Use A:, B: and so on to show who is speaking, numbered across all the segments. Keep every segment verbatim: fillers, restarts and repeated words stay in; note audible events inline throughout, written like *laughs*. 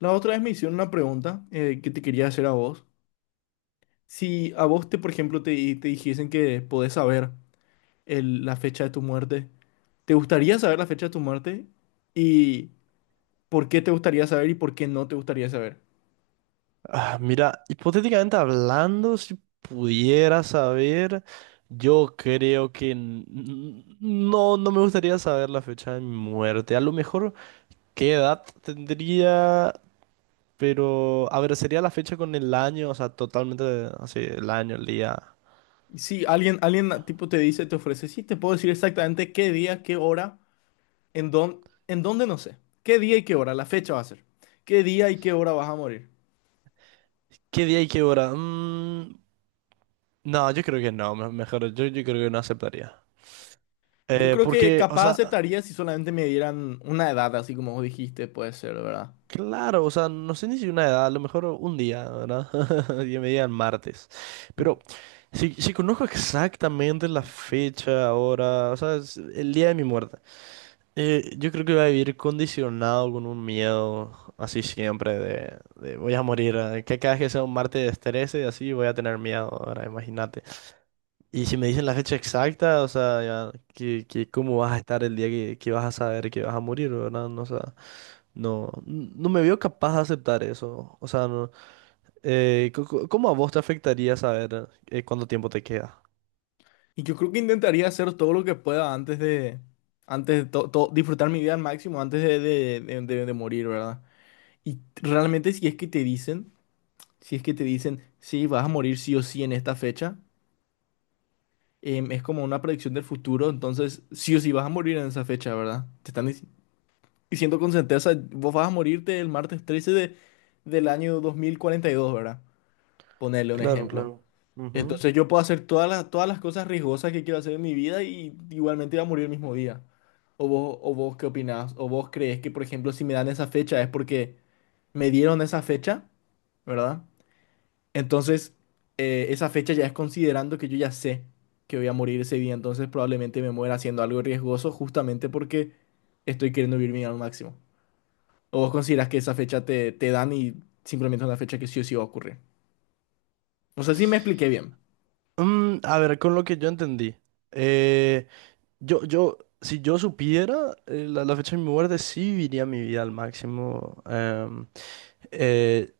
A: La otra vez me hicieron una pregunta eh, que te quería hacer a vos. Si a vos, te, por ejemplo, te, te dijesen que podés saber el- la fecha de tu muerte, ¿te gustaría saber la fecha de tu muerte? ¿Y por qué te gustaría saber y por qué no te gustaría saber?
B: Ah, mira, hipotéticamente hablando, si pudiera saber, yo creo que n- n- no, no me gustaría saber la fecha de mi muerte. A lo mejor qué edad tendría, pero a ver, sería la fecha con el año, o sea, totalmente así, el año, el día.
A: Si alguien, alguien ah, tipo te dice, te ofrece, sí, te puedo decir exactamente qué día, qué hora, en dónde, en dónde no sé. ¿Qué día y qué hora? La fecha va a ser. ¿Qué día y qué hora vas a morir?
B: ¿Qué día y qué hora? Mm, no, yo creo que no, me- mejor, yo, yo creo que no aceptaría.
A: Yo
B: Eh,
A: creo que
B: porque, o
A: capaz
B: sea,
A: aceptaría si solamente me dieran una edad, así como vos dijiste, puede ser, ¿verdad?
B: claro, o sea, no sé ni si una edad, a lo mejor un día, ¿verdad? *laughs* Y me digan martes. Pero si, si conozco exactamente la fecha, ahora, o sea, es el día de mi muerte, eh, yo creo que voy a vivir condicionado con un miedo así siempre de, de voy a morir, eh, que cada vez que sea un martes trece y así voy a tener miedo, ahora imagínate. Y si me dicen la fecha exacta, o sea, ya, que, que cómo vas a estar el día que, que vas a saber que vas a morir, ¿verdad? No, o sea, no, n- no me veo capaz de aceptar eso. O sea, no, eh, co- co- ¿cómo a vos te afectaría saber eh, cuánto tiempo te queda?
A: Y yo creo que intentaría hacer todo lo que pueda antes de, antes de to- to- disfrutar mi vida al máximo, antes de, de- de- de- de morir, ¿verdad? Y realmente si es que te dicen, si es que te dicen, sí, vas a morir sí o sí en esta fecha, em, es como una predicción del futuro, entonces sí o sí vas a morir en esa fecha, ¿verdad? Te están dic- diciendo con certeza, vos vas a morirte el martes trece de, del año dos mil cuarenta y dos, ¿verdad? Ponerle un
B: Claro,
A: ejemplo.
B: claro. Ujú.
A: Entonces yo puedo hacer todas las, todas las cosas riesgosas que quiero hacer en mi vida y igualmente iba a morir el mismo día. ¿O vos, o vos qué opinás? ¿O vos crees que, por ejemplo, si me dan esa fecha es porque me dieron esa fecha, verdad? Entonces, eh, esa fecha ya es considerando que yo ya sé que voy a morir ese día, entonces probablemente me muera haciendo algo riesgoso justamente porque estoy queriendo vivir mi vida al máximo. ¿O vos considerás que esa fecha te, te dan y simplemente es una fecha que sí o sí va a ocurrir? No sé si me expliqué bien.
B: Mm, a ver, con lo que yo entendí. eh, yo, yo, si yo supiera eh, la, la fecha de mi muerte, sí viviría mi vida al máximo. em, eh,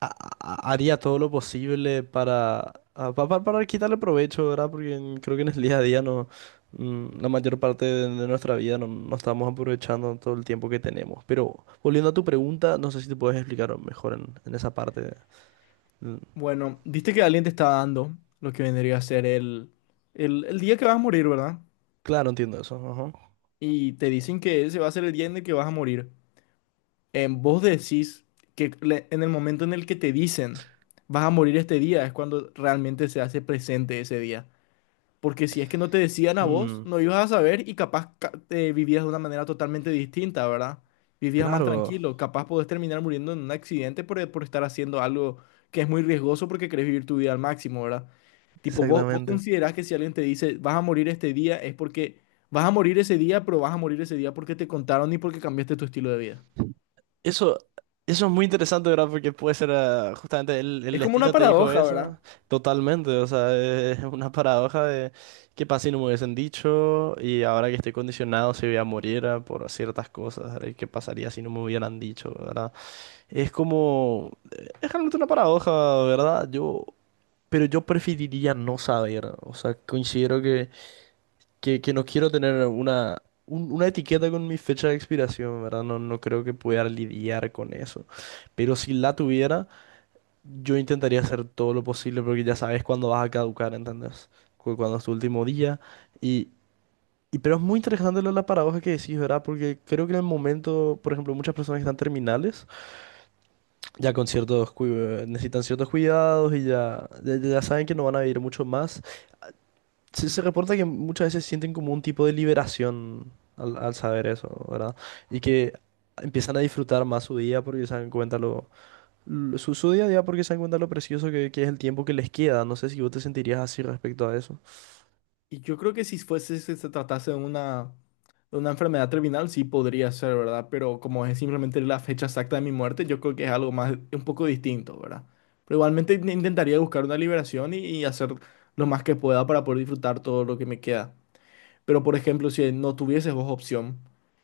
B: ha- ha- Haría todo lo posible para, a- pa- pa- para quitarle provecho, ¿verdad? Porque en- creo que en el día a día no, mm, la mayor parte de, de nuestra vida no, no estamos aprovechando todo el tiempo que tenemos. Pero volviendo a tu pregunta, no sé si te puedes explicar mejor en, en esa parte. Mm,
A: Bueno, viste que alguien te está dando lo que vendría a ser el, el, el día que vas a morir, ¿verdad?
B: claro, entiendo eso. Ajá.
A: Y te dicen que ese va a ser el día en el que vas a morir. En vos decís que le- en el momento en el que te dicen vas a morir este día es cuando realmente se hace presente ese día. Porque si es que no te decían a vos,
B: Mm,
A: no ibas a saber y capaz ca- eh, vivías de una manera totalmente distinta, ¿verdad? Vivías más
B: claro,
A: tranquilo, capaz podés terminar muriendo en un accidente por, por estar haciendo algo que es muy riesgoso porque querés vivir tu vida al máximo, ¿verdad? Tipo, vos, vos
B: exactamente.
A: considerás que si alguien te dice, vas a morir este día, es porque vas a morir ese día, pero vas a morir ese día porque te contaron y porque cambiaste tu estilo de vida.
B: Eso, eso es muy interesante, ¿verdad? Porque puede ser, ah, justamente el, el
A: Es como una
B: destino te dijo
A: paradoja, ¿verdad?
B: eso, totalmente, o sea, es una paradoja de qué pasa si no me hubiesen dicho y ahora que estoy condicionado si voy a morir ah, por ciertas cosas, ¿verdad? ¿Y qué pasaría si no me hubieran dicho, ¿verdad? Es como, es realmente una paradoja, ¿verdad? Yo, pero yo preferiría no saber, o sea, considero que que, que no quiero tener una, un- una etiqueta con mi fecha de expiración, ¿verdad? No, no creo que pueda lidiar con eso. Pero si la tuviera, yo intentaría hacer todo lo posible porque ya sabes cuándo vas a caducar, ¿entendés? Cu- Cuándo es tu último día. Y, y pero es muy interesante lo de la paradoja que decís, ¿verdad? Porque creo que en el momento, por ejemplo, muchas personas que están terminales ya con ciertos cui- necesitan ciertos cuidados y ya, ya, ya saben que no van a vivir mucho más. Se, se reporta que muchas veces sienten como un tipo de liberación al, al saber eso, ¿verdad? Y que empiezan a disfrutar más su día porque se dan cuenta lo, lo- su, su día a día porque se dan cuenta lo precioso que, que es el tiempo que les queda. No sé si vos te sentirías así respecto a eso.
A: Y yo creo que si fuese, si se tratase de una, de una enfermedad terminal, sí podría ser, ¿verdad? Pero como es simplemente la fecha exacta de mi muerte, yo creo que es algo más, un poco distinto, ¿verdad? Pero igualmente in- intentaría buscar una liberación y, y hacer lo más que pueda para poder disfrutar todo lo que me queda. Pero, por ejemplo, si no tuvieses vos opción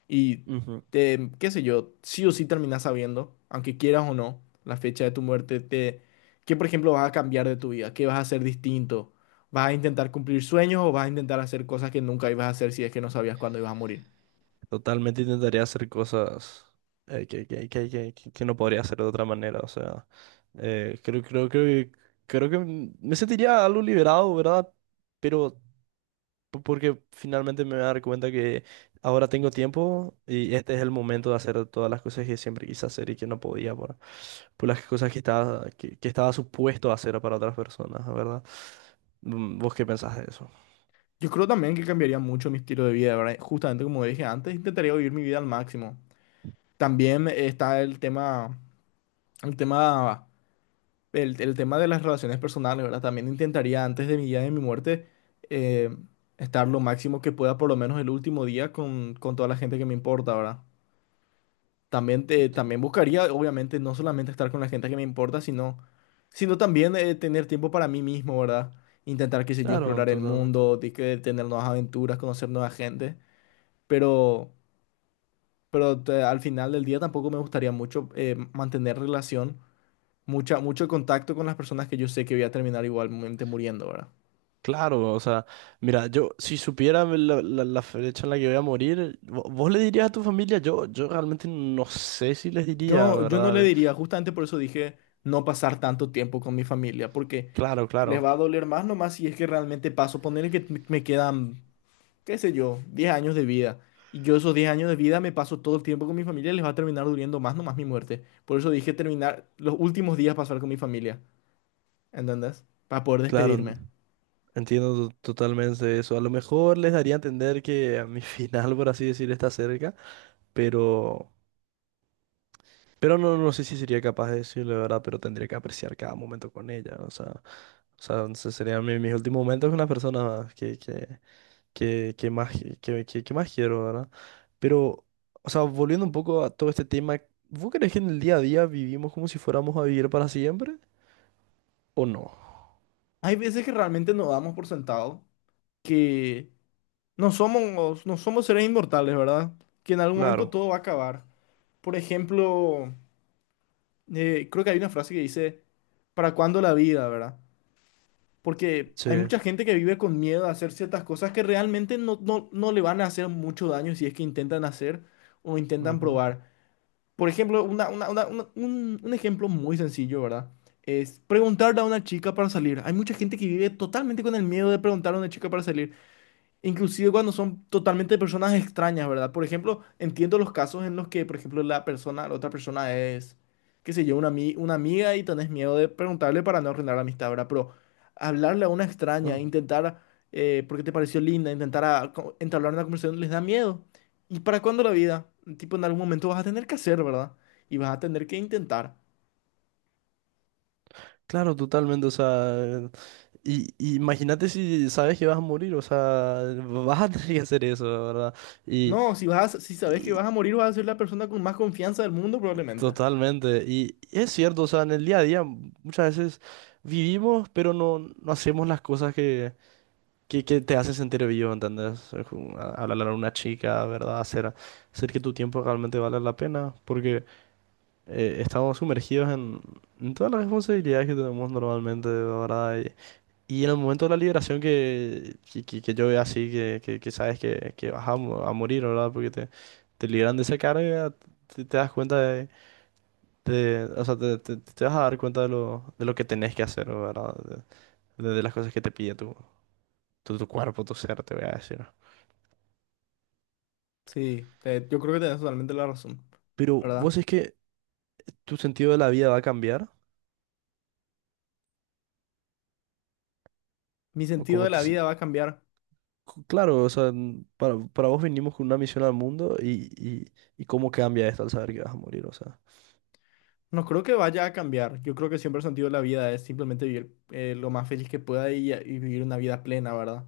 A: y
B: Ujú.
A: te, qué sé yo, sí o sí terminás sabiendo, aunque quieras o no, la fecha de tu muerte, te, ¿qué, por ejemplo, vas a cambiar de tu vida? ¿Qué vas a hacer distinto? ¿Vas a intentar cumplir sueños o vas a intentar hacer cosas que nunca ibas a hacer si es que no sabías cuándo ibas a morir?
B: Totalmente intentaría hacer cosas eh, que, que, que, que, que- que no podría hacer de otra manera. O sea, eh, creo, creo, creo que creo que me sentiría algo liberado, ¿verdad? Pero po- porque finalmente me voy a dar cuenta que ahora tengo tiempo y este es el momento de hacer todas las cosas que siempre quise hacer y que no podía por, por las cosas que estaba, que, que estaba supuesto a hacer para otras personas, ¿verdad? Mm, ¿vos qué pensás de eso?
A: Yo creo también que cambiaría mucho mi estilo de vida, ¿verdad? Justamente como dije antes, intentaría vivir mi vida al máximo. También está el tema, el tema el, el tema de las relaciones personales, ¿verdad? También intentaría antes de mi día de mi muerte eh, estar lo máximo que pueda, por lo menos el último día, con, con toda la gente que me importa, ¿verdad? También, te,
B: T-
A: también buscaría, obviamente, no solamente estar con la gente que me importa, sino, sino también eh, tener tiempo para mí mismo, ¿verdad? Intentar, qué sé yo,
B: Claro,
A: explorar el
B: totalmente.
A: mundo, de que tener nuevas aventuras, conocer nueva gente, pero, pero te- al final del día tampoco me gustaría mucho eh, mantener relación mucha, mucho contacto con las personas que yo sé que voy a terminar igualmente muriendo, ¿verdad?
B: Claro, o sea, mira, yo si supiera la, la- la fecha en la que voy a morir, vo- vos le dirías a tu familia, yo, yo realmente no sé si les diría,
A: Yo, yo no le
B: ¿verdad?
A: diría, justamente por eso dije no pasar tanto tiempo con mi familia, porque
B: Claro,
A: les
B: claro,
A: va a doler más nomás si es que realmente paso, ponerle que me me quedan, qué sé yo, diez años de vida. Y yo esos diez años de vida me paso todo el tiempo con mi familia, les va a terminar doliendo más nomás mi muerte. Por eso dije terminar los últimos días pasar con mi familia, ¿entendés? Para poder
B: claro.
A: despedirme.
B: Entiendo to- totalmente eso. A lo mejor les daría a entender que a mi *laughs* final, por así decir, está cerca, pero, pero no, no sé si sería capaz de decirle, ¿verdad? Pero tendría que apreciar cada momento con ella. O sea, o sea, se- serían mi- mis últimos momentos con la persona que, que, que, que más, que, que, que más quiero, ¿verdad? Pero, o sea, volviendo un poco a todo este tema, ¿vos crees que en el día a día vivimos como si fuéramos a vivir para siempre? ¿O no?
A: Hay veces que realmente nos damos por sentado que No somos, no somos seres inmortales, ¿verdad? Que en algún momento
B: Claro.
A: todo va a acabar. Por ejemplo, eh, creo que hay una frase que dice, ¿para cuándo la vida, verdad? Porque
B: Sí.
A: hay mucha gente que vive con miedo a hacer ciertas cosas que realmente no, no, no le van a hacer mucho daño si es que intentan hacer o intentan
B: Ujú.
A: probar. Por ejemplo, una- una- una- una- un, un ejemplo muy sencillo, ¿verdad? Es preguntarle a una chica para salir. Hay mucha gente que vive totalmente con el miedo de preguntarle a una chica para salir. Inclusive cuando son totalmente personas extrañas, ¿verdad? Por ejemplo, entiendo los casos en los que, por ejemplo, la persona, la otra persona es, qué sé yo, una, ami- una amiga y tenés miedo de preguntarle para no arruinar la amistad, ¿verdad? Pero hablarle a una extraña,
B: Mm.
A: intentar, eh, porque te pareció linda, intentar a- co- entablar una conversación, les da miedo. ¿Y para cuándo la vida? Tipo, en algún momento vas a tener que hacer, ¿verdad? Y vas a tener que intentar.
B: Claro, totalmente, o sea, y, y imagínate si sabes que vas a morir, o sea, *laughs* vas a tener que hacer eso, la ¿verdad? Y,
A: No, si vas, a- si sabes que
B: y
A: vas a morir, vas a ser la persona con más confianza del mundo, probablemente.
B: totalmente, y, y es cierto, o sea, en el día a día muchas veces vivimos, pero no, no hacemos las cosas que, que, que te hacen sentir vivo, ¿entendés? Es como a- hablar a una chica, ¿verdad? Hacer, hacer que tu tiempo realmente valga la pena, porque eh, estamos sumergidos en, en todas las responsabilidades que tenemos normalmente, ¿verdad? Y en el momento de la liberación que, que, que- que yo veo así, que, que, que sabes que, que vas a, mo- a morir, ¿verdad? Porque te, te liberan de esa carga, te, te das cuenta de, de- o sea, te, te- te vas a dar cuenta de lo, de lo que tenés que hacer, ¿verdad? De, de- de las cosas que te pide tu, tu, tu cuerpo, tu ser, te voy a decir.
A: Sí, te- yo creo que tenés totalmente la razón,
B: Pero
A: ¿verdad?
B: vos es que tu sentido de la vida va a cambiar,
A: Mi
B: o
A: sentido
B: cómo
A: de
B: te,
A: la vida va a cambiar.
B: cu- claro, o sea, n- para, para vos vinimos con una misión al mundo y, y, y cómo cambia esto al saber que vas a morir, o sea.
A: No creo que vaya a cambiar. Yo creo que siempre el sentido de la vida es simplemente vivir eh, lo más feliz que pueda y, y vivir una vida plena, ¿verdad?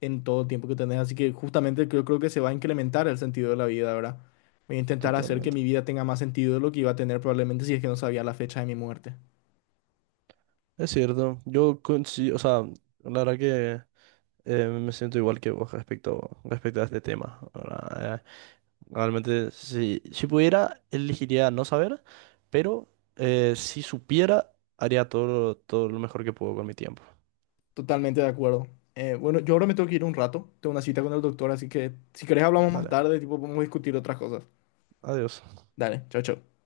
A: En todo el tiempo que tenés. Así que justamente yo creo que se va a incrementar el sentido de la vida, ¿verdad? Voy a intentar hacer que
B: Totalmente.
A: mi vida tenga más sentido de lo que iba a tener probablemente si es que no sabía la fecha de mi muerte.
B: Es cierto. Yo coincido, o sea, la verdad que eh, me siento igual que vos respecto, respecto a este tema. ¿Verdad? Realmente, si, si pudiera, elegiría no saber, pero eh, si supiera, haría todo, lo- todo lo mejor que puedo con mi tiempo.
A: Totalmente de acuerdo. Eh, bueno, yo ahora me tengo que ir un rato. Tengo una cita con el doctor, así que si querés hablamos más
B: Dale,
A: tarde, tipo, podemos discutir otras cosas.
B: adiós.
A: Dale, chao, chao.